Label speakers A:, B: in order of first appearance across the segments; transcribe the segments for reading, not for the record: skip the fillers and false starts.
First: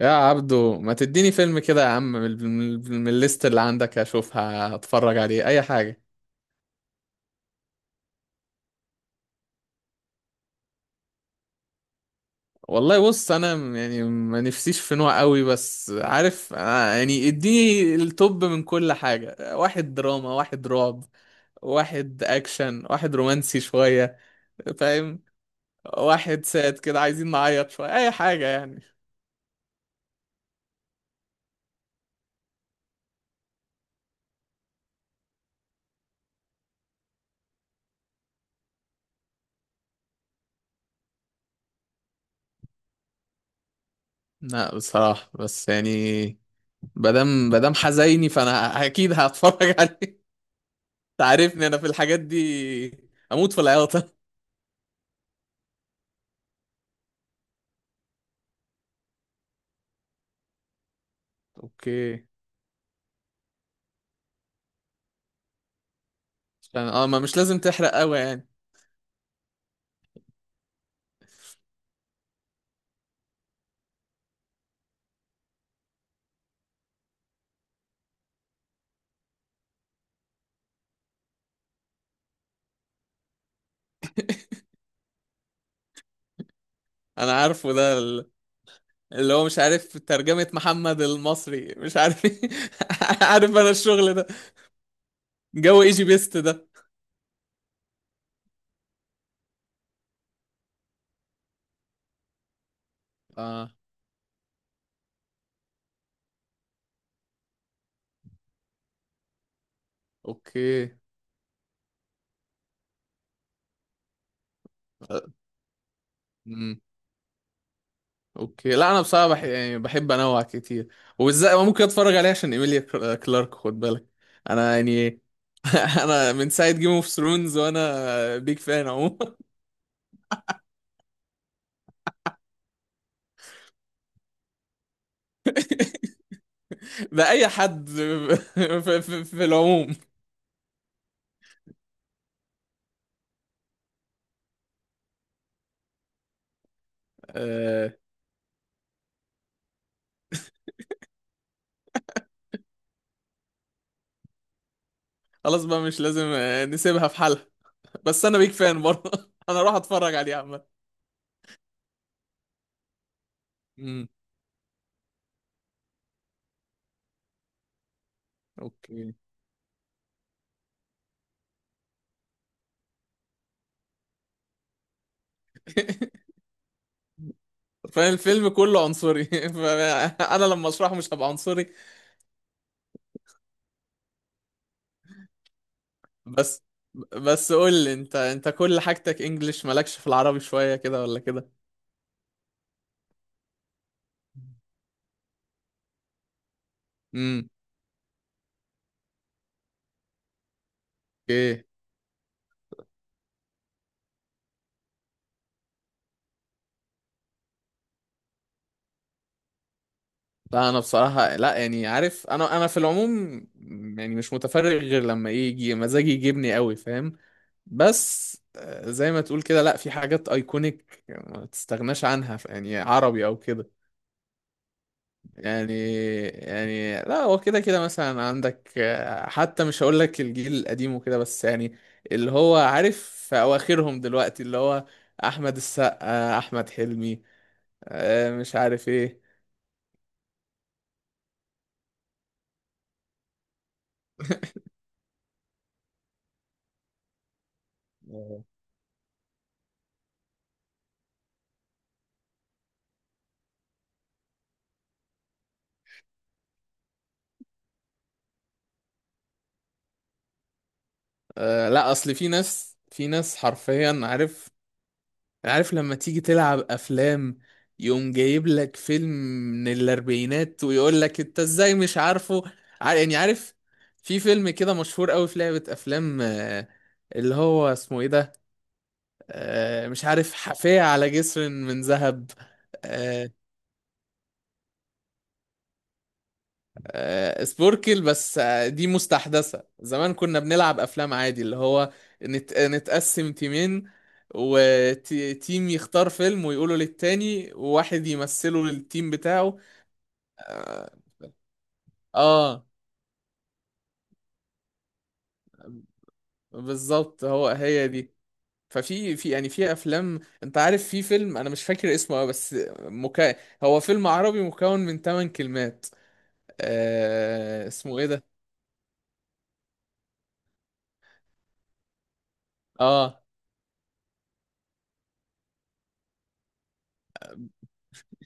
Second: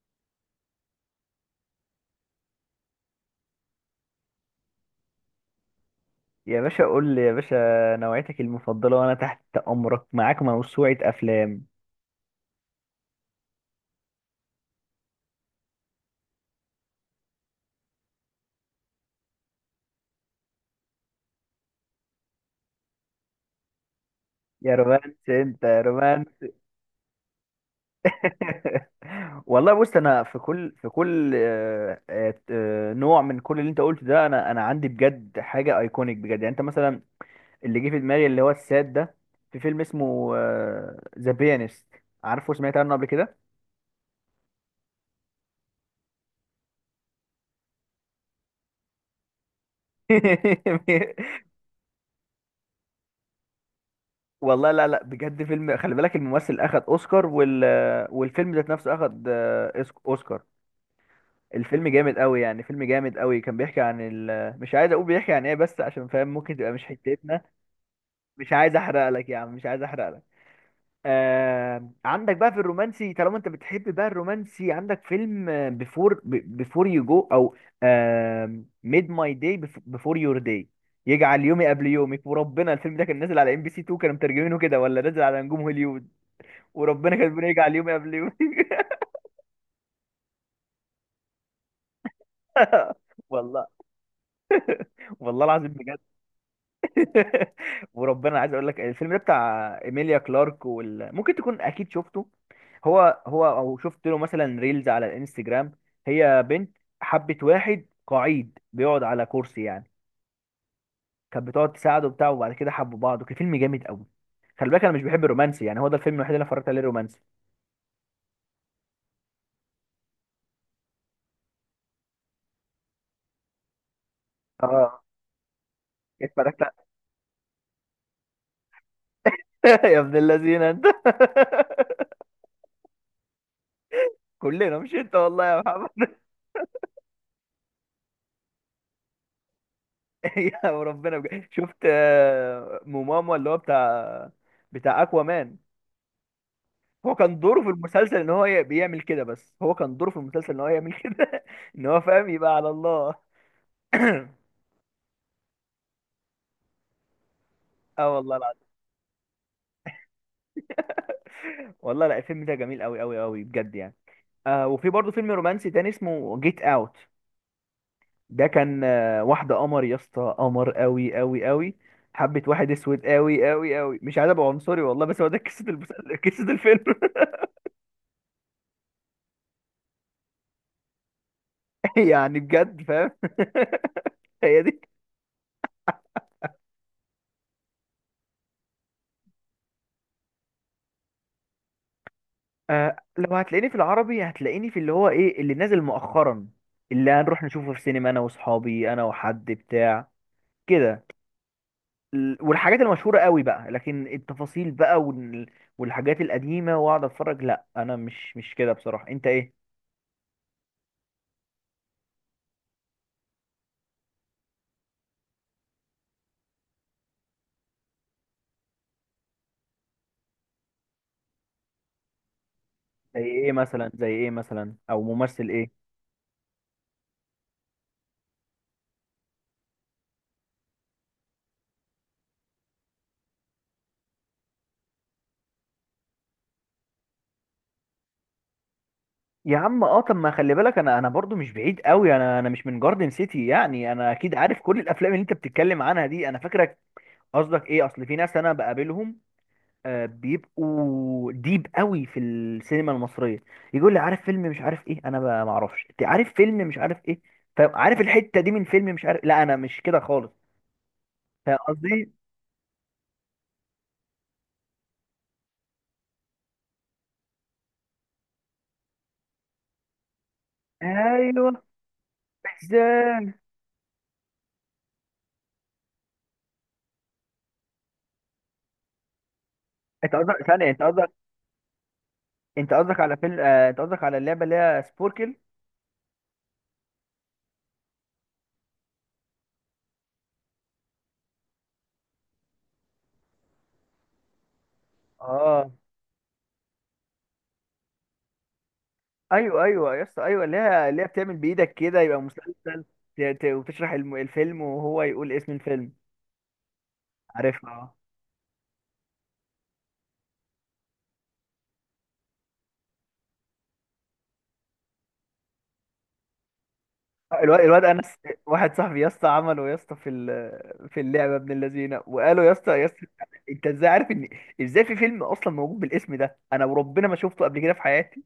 A: يا عبدو ما تديني فيلم كده يا عم من الليست اللي عندك اشوفها اتفرج عليه اي حاجة.
B: يا باشا قول لي يا باشا. نوعيتك المفضلة وأنا تحت أمرك، معاك موسوعة أفلام.
A: والله بص انا يعني ما نفسيش في نوع قوي، بس عارف يعني اديني التوب من كل حاجة. واحد دراما، واحد رعب، واحد اكشن، واحد رومانسي شوية،
B: يا
A: فاهم؟
B: رومانس أنت يا رومانس.
A: واحد ساد كده عايزين نعيط شوية اي حاجة يعني.
B: والله بص أنا في كل نوع من كل اللي أنت قلته ده، أنا عندي بجد حاجة أيكونيك بجد. يعني أنت مثلا اللي جه في دماغي اللي هو الساد ده، في فيلم اسمه ذا بيانست. عارفه؟ سمعت عنه قبل كده؟
A: لا بصراحة بس يعني مادام حزيني فانا اكيد هتفرج عليه. تعرفني انا في الحاجات دي اموت في العياطه.
B: والله لا بجد، فيلم خلي بالك الممثل أخد أوسكار، وال والفيلم ذات نفسه أخد أوسكار. الفيلم جامد
A: اوكي.
B: قوي، يعني فيلم جامد قوي. كان بيحكي عن مش عايز اقول بيحكي عن ايه بس، عشان فاهم ممكن تبقى مش
A: ما مش
B: حتتنا.
A: لازم تحرق قوي يعني.
B: مش عايز احرق لك يا عم، مش عايز احرق لك. عندك بقى في الرومانسي، طالما انت بتحب بقى الرومانسي، عندك فيلم بيفور يو جو او ميد ماي داي، بيفور يور داي. يجعل يومي قبل يومك. وربنا الفيلم ده كان نازل على ام بي سي 2، كانوا مترجمينه كده ولا نازل على نجوم هوليوود، وربنا كان
A: انا
B: بيقول
A: عارفه
B: يجعل يومي
A: ده
B: قبل يومك.
A: اللي هو مش عارف ترجمة محمد المصري مش عارف إيه. عارف
B: والله،
A: انا الشغل ده.
B: والله العظيم.
A: جو ايجي بيست ده.
B: وربنا عايز اقول لك الفيلم ده بتاع ايميليا كلارك، ممكن تكون اكيد شفته. هو هو
A: اه.
B: او شفت له مثلا ريلز على الانستجرام. هي بنت حبت واحد قعيد بيقعد على كرسي يعني،
A: اوكي.
B: كانت بتقعد تساعده وبتاع، وبعد كده حبوا بعض، وكان فيلم جامد قوي. خلي بالك انا مش بحب الرومانسي، يعني هو ده الفيلم الوحيد اللي أنا اتفرجت عليه
A: امم.
B: رومانسي.
A: اوكي. لا انا بصراحه يعني بحب انوع كتير، وبالذات ممكن اتفرج عليه عشان ايميليا كلارك، خد بالك. انا
B: اه
A: يعني انا من
B: اتفرجت.
A: ساعه جيم اوف ثرونز وانا بيج فان اهو.
B: يا ابن اللذينه انت. كلنا مش انت والله يا محمد.
A: ده اي حد. في العموم.
B: يا وربنا بجد. شفت موماما اللي هو بتاع، بتاع اكوا مان. هو كان دوره في
A: آه
B: المسلسل ان هو بيعمل كده، بس هو كان دوره في المسلسل ان هو يعمل كده، ان هو فاهم، يبقى على الله.
A: خلاص بقى مش لازم، نسيبها في حالها.
B: اه
A: بس
B: والله
A: انا بيك
B: العظيم.
A: فان برضه انا اروح اتفرج عليه عامه.
B: والله لا، الفيلم ده جميل قوي قوي قوي بجد يعني.
A: امم.
B: آه وفي برضه فيلم رومانسي تاني اسمه جيت اوت. ده كان
A: اوكي.
B: آه، واحده قمر يا اسطى، قمر قوي قوي قوي. حبة واحد اسود قوي قوي قوي، مش عايز ابقى عنصري والله، بس هو ده قصة المسلسل، قصة الفيلم.
A: فاهم الفيلم كله عنصري، فانا لما اشرحه مش هبقى عنصري.
B: يعني بجد فاهم. هي دي.
A: بس بس قول لي انت، انت كل حاجتك انجليش مالكش في العربي شويه كده ولا كده؟
B: آه لو هتلاقيني في العربي هتلاقيني في اللي هو ايه، اللي نازل مؤخرا، اللي هنروح
A: امم.
B: نشوفه في سينما انا واصحابي، انا وحد بتاع كده.
A: ايه؟
B: والحاجات المشهورة قوي بقى، لكن التفاصيل بقى، والحاجات القديمة واقعد اتفرج، لا انا مش كده بصراحة. انت ايه؟
A: لا انا بصراحه لا يعني عارف، انا في العموم يعني مش متفرغ غير لما يجي مزاجي يجيبني قوي، فاهم؟ بس زي ما تقول كده، لا في حاجات ايكونيك ما تستغناش عنها، يعني
B: زي
A: عربي او
B: ايه
A: كده.
B: مثلا؟ زي ايه مثلا او ممثل
A: يعني
B: ايه؟
A: يعني لا هو كده كده، مثلا عندك حتى مش هقول لك الجيل القديم وكده بس يعني اللي هو عارف في اواخرهم دلوقتي اللي هو احمد السقا، احمد حلمي، مش عارف ايه.
B: يا عم اه، طب ما خلي بالك انا، انا برضو مش بعيد قوي، انا انا مش من جاردن سيتي، يعني انا اكيد عارف كل الافلام اللي انت بتتكلم عنها دي، انا فاكرك. قصدك ايه؟ اصل في ناس
A: آه.
B: انا بقابلهم، بيبقوا ديب قوي في السينما المصريه، يقول لي عارف فيلم مش عارف ايه، انا ما اعرفش. انت عارف فيلم مش عارف ايه، فعارف الحته دي من فيلم مش عارف. لا انا مش كده خالص. فاهم
A: لا
B: قصدي؟
A: اصل في ناس، في ناس حرفيا عارف. عارف لما تيجي تلعب افلام يقوم جايب لك فيلم من الاربعينات ويقول لك انت
B: ايوه.
A: ازاي مش عارفه. يعني
B: ازاي؟
A: عارف في فيلم كده مشهور قوي في لعبة افلام، اللي هو اسمه ايه ده؟ مش
B: انت
A: عارف،
B: قصدك ثانيه،
A: حافية
B: انت قصدك،
A: على جسر من ذهب.
B: انت قصدك على
A: آه،
B: فيلم، انت قصدك على اللعبه اللي هي سبوركل.
A: سبوركل. بس دي مستحدثة، زمان كنا بنلعب أفلام عادي اللي هو نتقسم تيمين وتيم
B: اه
A: يختار فيلم ويقوله للتاني، وواحد يمثله للتيم بتاعه.
B: ايوه ايوه يا اسطى، ايوه اللي هي،
A: اه.
B: اللي هي بتعمل بايدك كده يبقى
A: آه،
B: مسلسل، وتشرح الفيلم وهو يقول اسم الفيلم.
A: بالظبط، هو
B: عارفها
A: هي
B: اه.
A: دي. في يعني في افلام، انت عارف في فيلم انا مش فاكر اسمه أوي، بس هو فيلم عربي مكون من 8 كلمات.
B: الواد
A: آه...
B: الواد
A: اسمه ايه
B: انس.
A: ده؟
B: واحد صاحبي يا اسطى عمله يا اسطى في في اللعبه ابن اللذينه، وقالوا يا اسطى يا اسطى،
A: اه.
B: انت ازاي عارف ان، ازاي في فيلم اصلا موجود بالاسم ده، انا وربنا ما شفته قبل كده في حياتي.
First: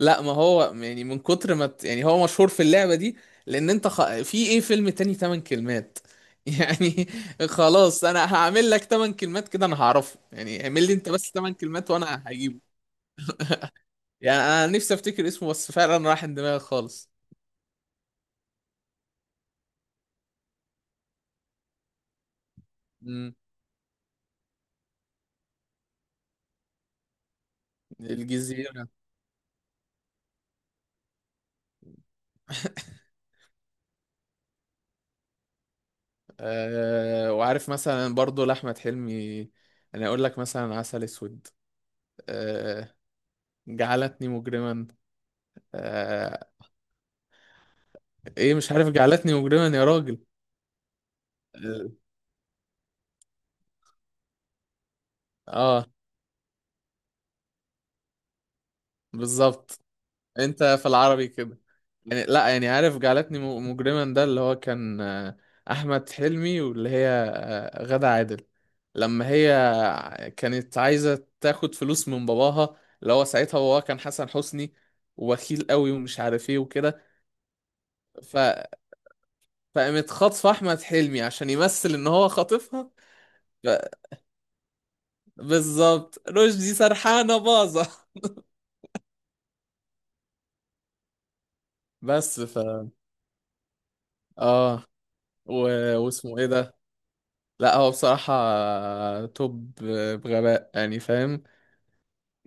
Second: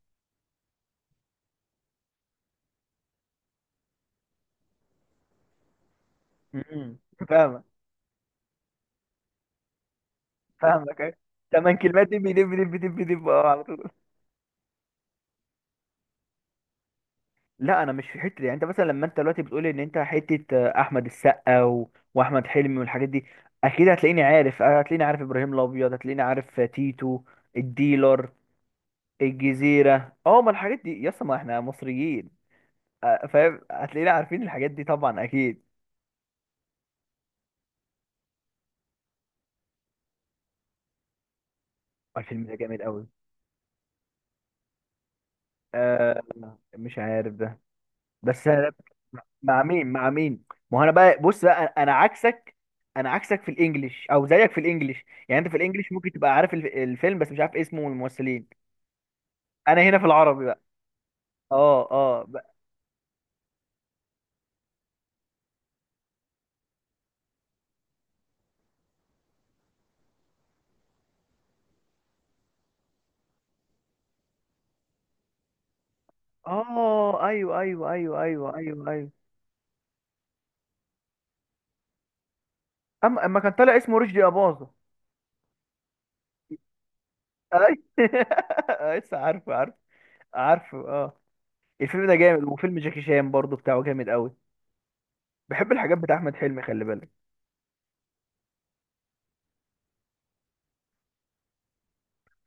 A: لا ما هو يعني من كتر ما يعني هو مشهور في اللعبة دي، لأن أنت في إيه فيلم تاني تمن كلمات
B: مم.
A: يعني.
B: فاهمك.
A: خلاص أنا هعمل لك تمن كلمات كده أنا هعرفه. يعني اعمل لي
B: فاهمك
A: أنت
B: أيوة.
A: بس تمن
B: تمن
A: كلمات
B: كلمات،
A: وأنا
B: دب دب
A: هجيبه.
B: دب دب دب، اه على طول.
A: يعني أنا نفسي أفتكر اسمه بس فعلا راح من دماغي خالص.
B: لا انا مش في حته دي. يعني انت مثلا لما انت دلوقتي بتقول ان انت حته احمد السقا واحمد حلمي والحاجات دي،
A: مم.
B: اكيد هتلاقيني عارف، هتلاقيني عارف ابراهيم الابيض، هتلاقيني عارف تيتو الديلر،
A: الجزيرة.
B: الجزيرة. اه ما الحاجات دي يا اسطى، ما احنا مصريين، فاهم، هتلاقينا عارفين الحاجات دي طبعا اكيد.
A: أه، وعارف مثلا برضو لأحمد حلمي. أنا أقول لك مثلا عسل أسود.
B: الفيلم ده جامد
A: أه،
B: قوي.
A: جعلتني مجرما.
B: آه
A: أه.
B: مش عارف ده، بس
A: إيه
B: أنا،
A: مش عارف جعلتني
B: مع
A: مجرما يا
B: مين؟ مع
A: راجل.
B: مين؟ ما هو انا بقى بص بقى، انا عكسك. انا عكسك في الانجليش او زيك في الانجليش، يعني انت في
A: اه،
B: الانجليش ممكن تبقى عارف الفيلم بس مش عارف اسمه والممثلين.
A: بالظبط.
B: انا هنا في العربي بقى.
A: انت في العربي كده
B: اه اه
A: يعني. لا يعني عارف جعلتني مجرما ده اللي هو كان احمد حلمي واللي هي غادة عادل، لما هي كانت عايزه تاخد فلوس من باباها، اللي هو ساعتها باباها كان حسن حسني، وبخيل قوي ومش عارف ايه وكده.
B: اه ايوه ايوه ايوه
A: ف...
B: ايوه ايوه ايوه.
A: فقامت خاطفه احمد حلمي عشان يمثل ان هو خاطفها.
B: اما كان
A: ف...
B: طالع اسمه رشدي اباظة.
A: بالظبط، رشدي سرحانه باظه.
B: أي- لسه عارفه، عارفه، عارفه اه. الفيلم ده
A: بس
B: جامد.
A: ف
B: وفيلم جاكي شان برضو بتاعه جامد قوي.
A: اه و...
B: بحب الحاجات بتاع احمد
A: واسمه ايه
B: حلمي
A: ده؟
B: خلي بالك.
A: لا هو بصراحة توب، بغباء يعني، فاهم؟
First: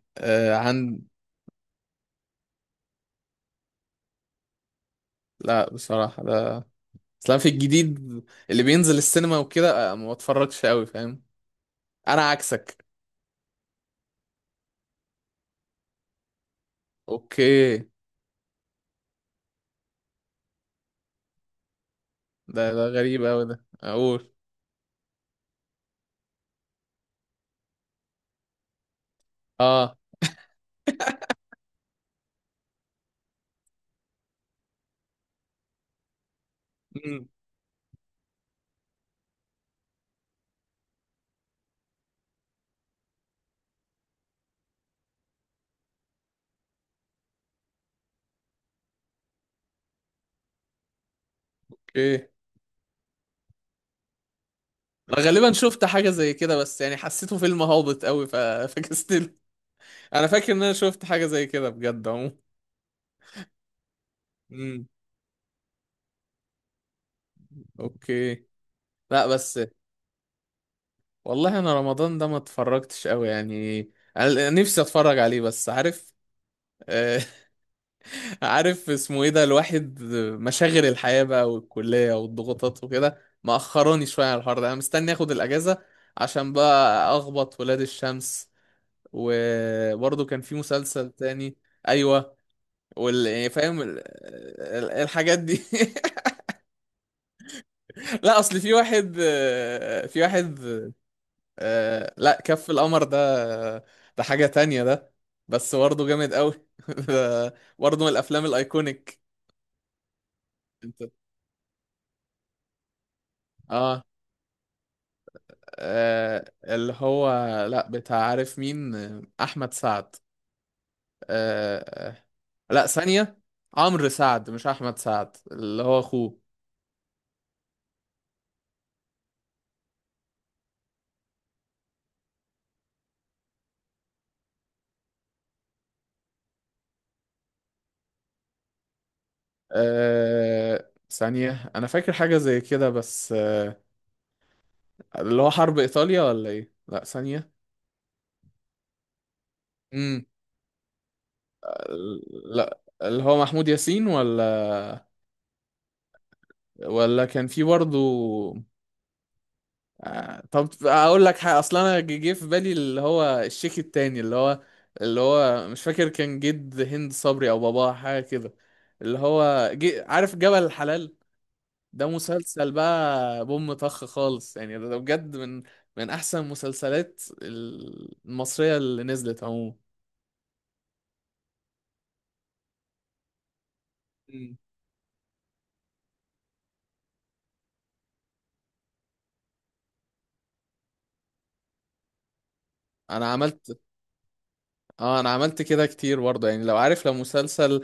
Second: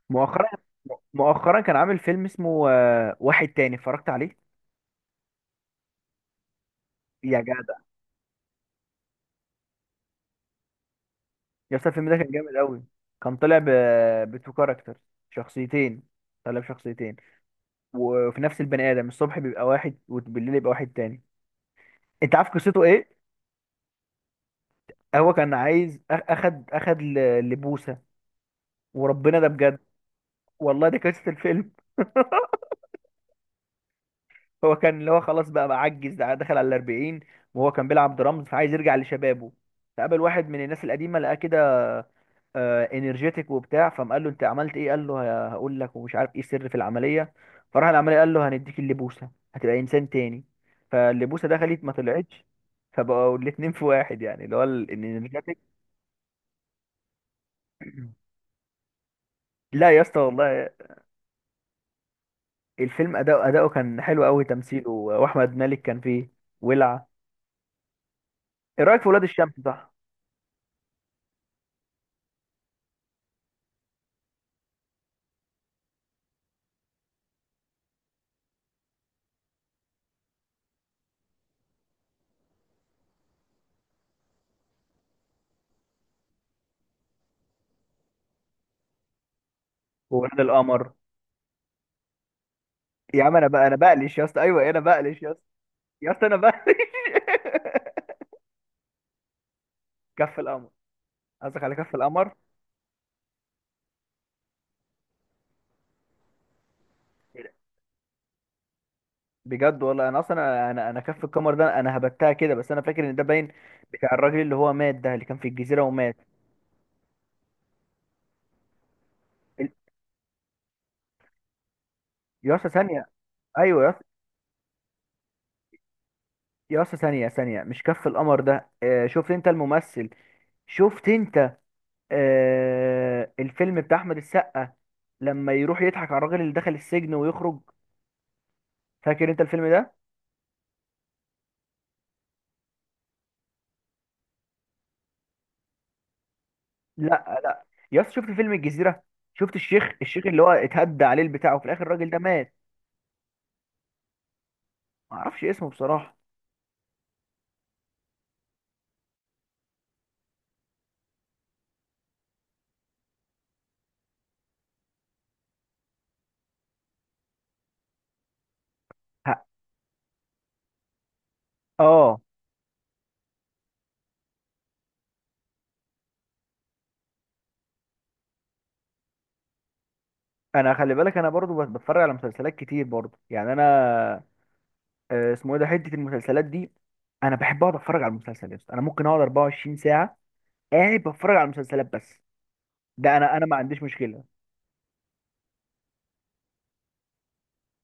B: مؤخرا،
A: آه عن.
B: مؤخرا كان عامل فيلم اسمه واحد تاني اتفرجت عليه.
A: لا بصراحة ده اصلا
B: يا
A: في
B: جدع
A: الجديد اللي بينزل السينما وكده، ما بتفرجش قوي فاهم.
B: يا اسطى الفيلم ده
A: انا
B: كان جامد قوي.
A: عكسك.
B: كان طالع ب، بتو كاركتر، شخصيتين، طالع بشخصيتين،
A: اوكي.
B: وفي نفس البني ادم الصبح بيبقى واحد وبالليل يبقى واحد تاني. انت عارف
A: ده
B: قصته
A: ده
B: ايه؟
A: غريب قوي ده، اقول
B: هو كان عايز اخد اخد لبوسه. وربنا ده بجد،
A: اه.
B: والله دي قصه الفيلم. هو كان اللي هو خلاص بقى، بقى عجز، دخل على الأربعين،
A: مم.
B: وهو كان بيلعب درامز، فعايز يرجع لشبابه. فقابل واحد من الناس القديمة لقاه كده، انرجيتك وبتاع. فقام قال له انت عملت ايه، قال له هقول لك، ومش عارف ايه السر في العملية. فراح العملية قال له هنديك اللبوسة هتبقى انسان تاني. فاللبوسة دخلت ما
A: اوكي.
B: طلعتش، فبقوا الاتنين في واحد يعني، اللي هو
A: أنا غالبا
B: الانرجيتك.
A: شفت حاجة زي كده، بس يعني حسيته فيلم هابط قوي، فكستله.
B: لا يا اسطى
A: انا فاكر ان
B: والله،
A: انا شفت حاجة زي كده بجد عموما.
B: الفيلم اداؤه، اداؤه كان حلو قوي،
A: مم.
B: تمثيله، واحمد مالك كان فيه ولع.
A: اوكي.
B: ايه رايك في ولاد
A: لا
B: الشمس؟
A: بس
B: صح.
A: والله انا رمضان ده ما اتفرجتش قوي يعني. انا نفسي اتفرج عليه، بس عارف آه، عارف اسمه ايه ده الواحد، مشاغل الحياة بقى والكلية والضغوطات وكده مأخراني شوية على الحوار ده. انا مستني اخد الاجازة عشان بقى اخبط ولاد الشمس. وبرضه
B: وولاد
A: كان في
B: القمر.
A: مسلسل تاني. ايوه.
B: يا عم انا
A: يعني
B: بقى، انا
A: فاهم
B: بقلش يا اسطى، ايوه انا بقلش يا
A: الحاجات
B: اسطى،
A: دي.
B: يا اسطى انا بقلش.
A: لا اصل في واحد، في
B: كف
A: واحد.
B: القمر، قصدك على كف
A: آه
B: القمر.
A: لا كف القمر ده، ده حاجة تانية ده، بس برضه جامد قوي. ده برضه من الافلام الايكونيك.
B: بجد والله انا اصلا، انا
A: انت
B: انا كف القمر ده انا هبتها كده، بس انا فاكر ان ده باين
A: آه,
B: بتاع الراجل اللي هو مات ده، اللي كان في الجزيره ومات.
A: اه اللي هو، لا بتاع عارف مين
B: ال-
A: احمد سعد. آه. آه،
B: يا اسطى
A: لا
B: ثانيه.
A: ثانية،
B: ايوه يا اسطى.
A: عمرو سعد مش احمد سعد اللي هو اخوه.
B: يا اسطى ثانيه، ثانيه، مش كف القمر ده. آه شفت انت الممثل، شفت انت، آه الفيلم بتاع احمد السقا، لما يروح يضحك على الراجل اللي دخل السجن ويخرج. فاكر انت الفيلم ده؟
A: آه ثانية انا فاكر حاجة زي كده بس آه اللي هو حرب ايطاليا ولا ايه، لا
B: لا
A: ثانية.
B: لا. يا اسطى شفت فيلم الجزيره؟ شفت الشيخ،
A: امم.
B: الشيخ اللي هو اتهدى عليه البتاع، وفي الاخر الراجل ده مات.
A: لا اللي هو محمود ياسين ولا
B: ما اعرفش اسمه بصراحه.
A: ولا كان في برضه. طب اقول لك حاجه، اصلا انا جه في بالي اللي هو الشيك التاني اللي هو، اللي هو مش فاكر كان جد هند صبري او باباه حاجه كده، اللي
B: ه-
A: هو عارف جبل الحلال. ده
B: اه.
A: مسلسل بقى بوم طخ خالص يعني، ده ده بجد من من احسن المسلسلات المصريه اللي نزلت عموما.
B: انا خلي بالك انا برضو بتفرج على مسلسلات كتير برضو يعني انا،
A: مم.
B: اسمه ايه ده حته المسلسلات دي. انا بحب اقعد اتفرج على المسلسل يا اسطى، انا ممكن اقعد 24 ساعه قاعد بتفرج على المسلسلات بس. ده
A: انا
B: انا، انا ما
A: عملت
B: عنديش مشكله.
A: اه، انا عملت كده كتير برضه، يعني لو عارف لو مسلسل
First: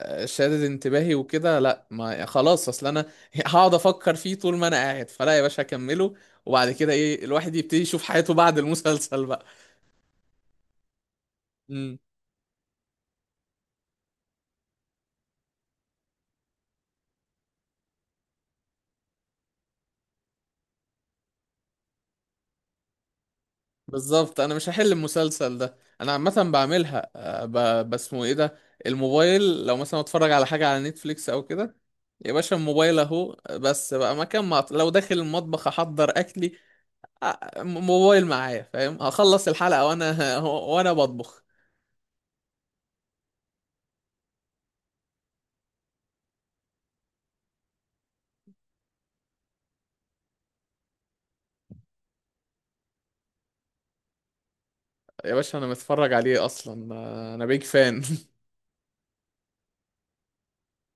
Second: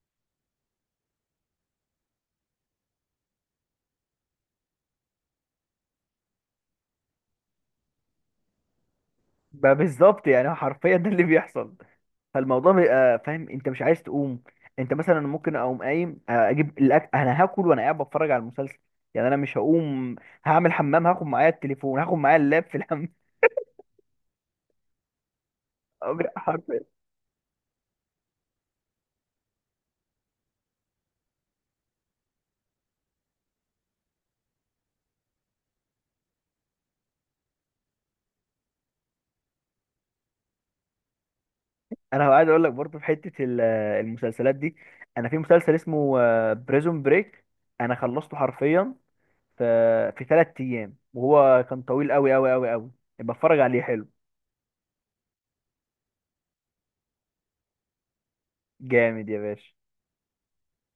A: شادد انتباهي وكده لا ما يعني خلاص اصل انا هقعد افكر فيه طول ما انا قاعد، فلا يا باشا اكمله، وبعد كده ايه الواحد يبتدي يشوف حياته بعد المسلسل بقى.
B: بالظبط يعني، حرفيا ده اللي بيحصل.
A: امم.
B: فالموضوع بيبقى فاهم انت مش عايز تقوم. انت مثلا ممكن اقوم قايم اجيب الاكل انا هاكل وانا قاعد بتفرج على المسلسل. يعني انا مش هقوم، هعمل حمام هاخد معايا التليفون، هاخد معايا اللاب في الحمام.
A: بالظبط، انا مش هحل المسلسل ده، انا عامه
B: حرفيا.
A: بعملها بسمه ايه ده. الموبايل لو مثلا اتفرج على حاجه على نتفليكس او كده، يا باشا الموبايل اهو. بس بقى مكان ما لو داخل المطبخ احضر اكلي، موبايل معايا، فاهم هخلص الحلقه وانا وانا بطبخ.
B: انا عايز اقول لك برضه في حته المسلسلات دي، انا في مسلسل اسمه بريزون بريك، انا خلصته حرفيا في في 3 ايام، وهو كان طويل قوي قوي قوي قوي. بتفرج عليه، حلو.
A: يا باشا انا متفرج عليه اصلا. انا بيج فان.
B: جامد يا باشا.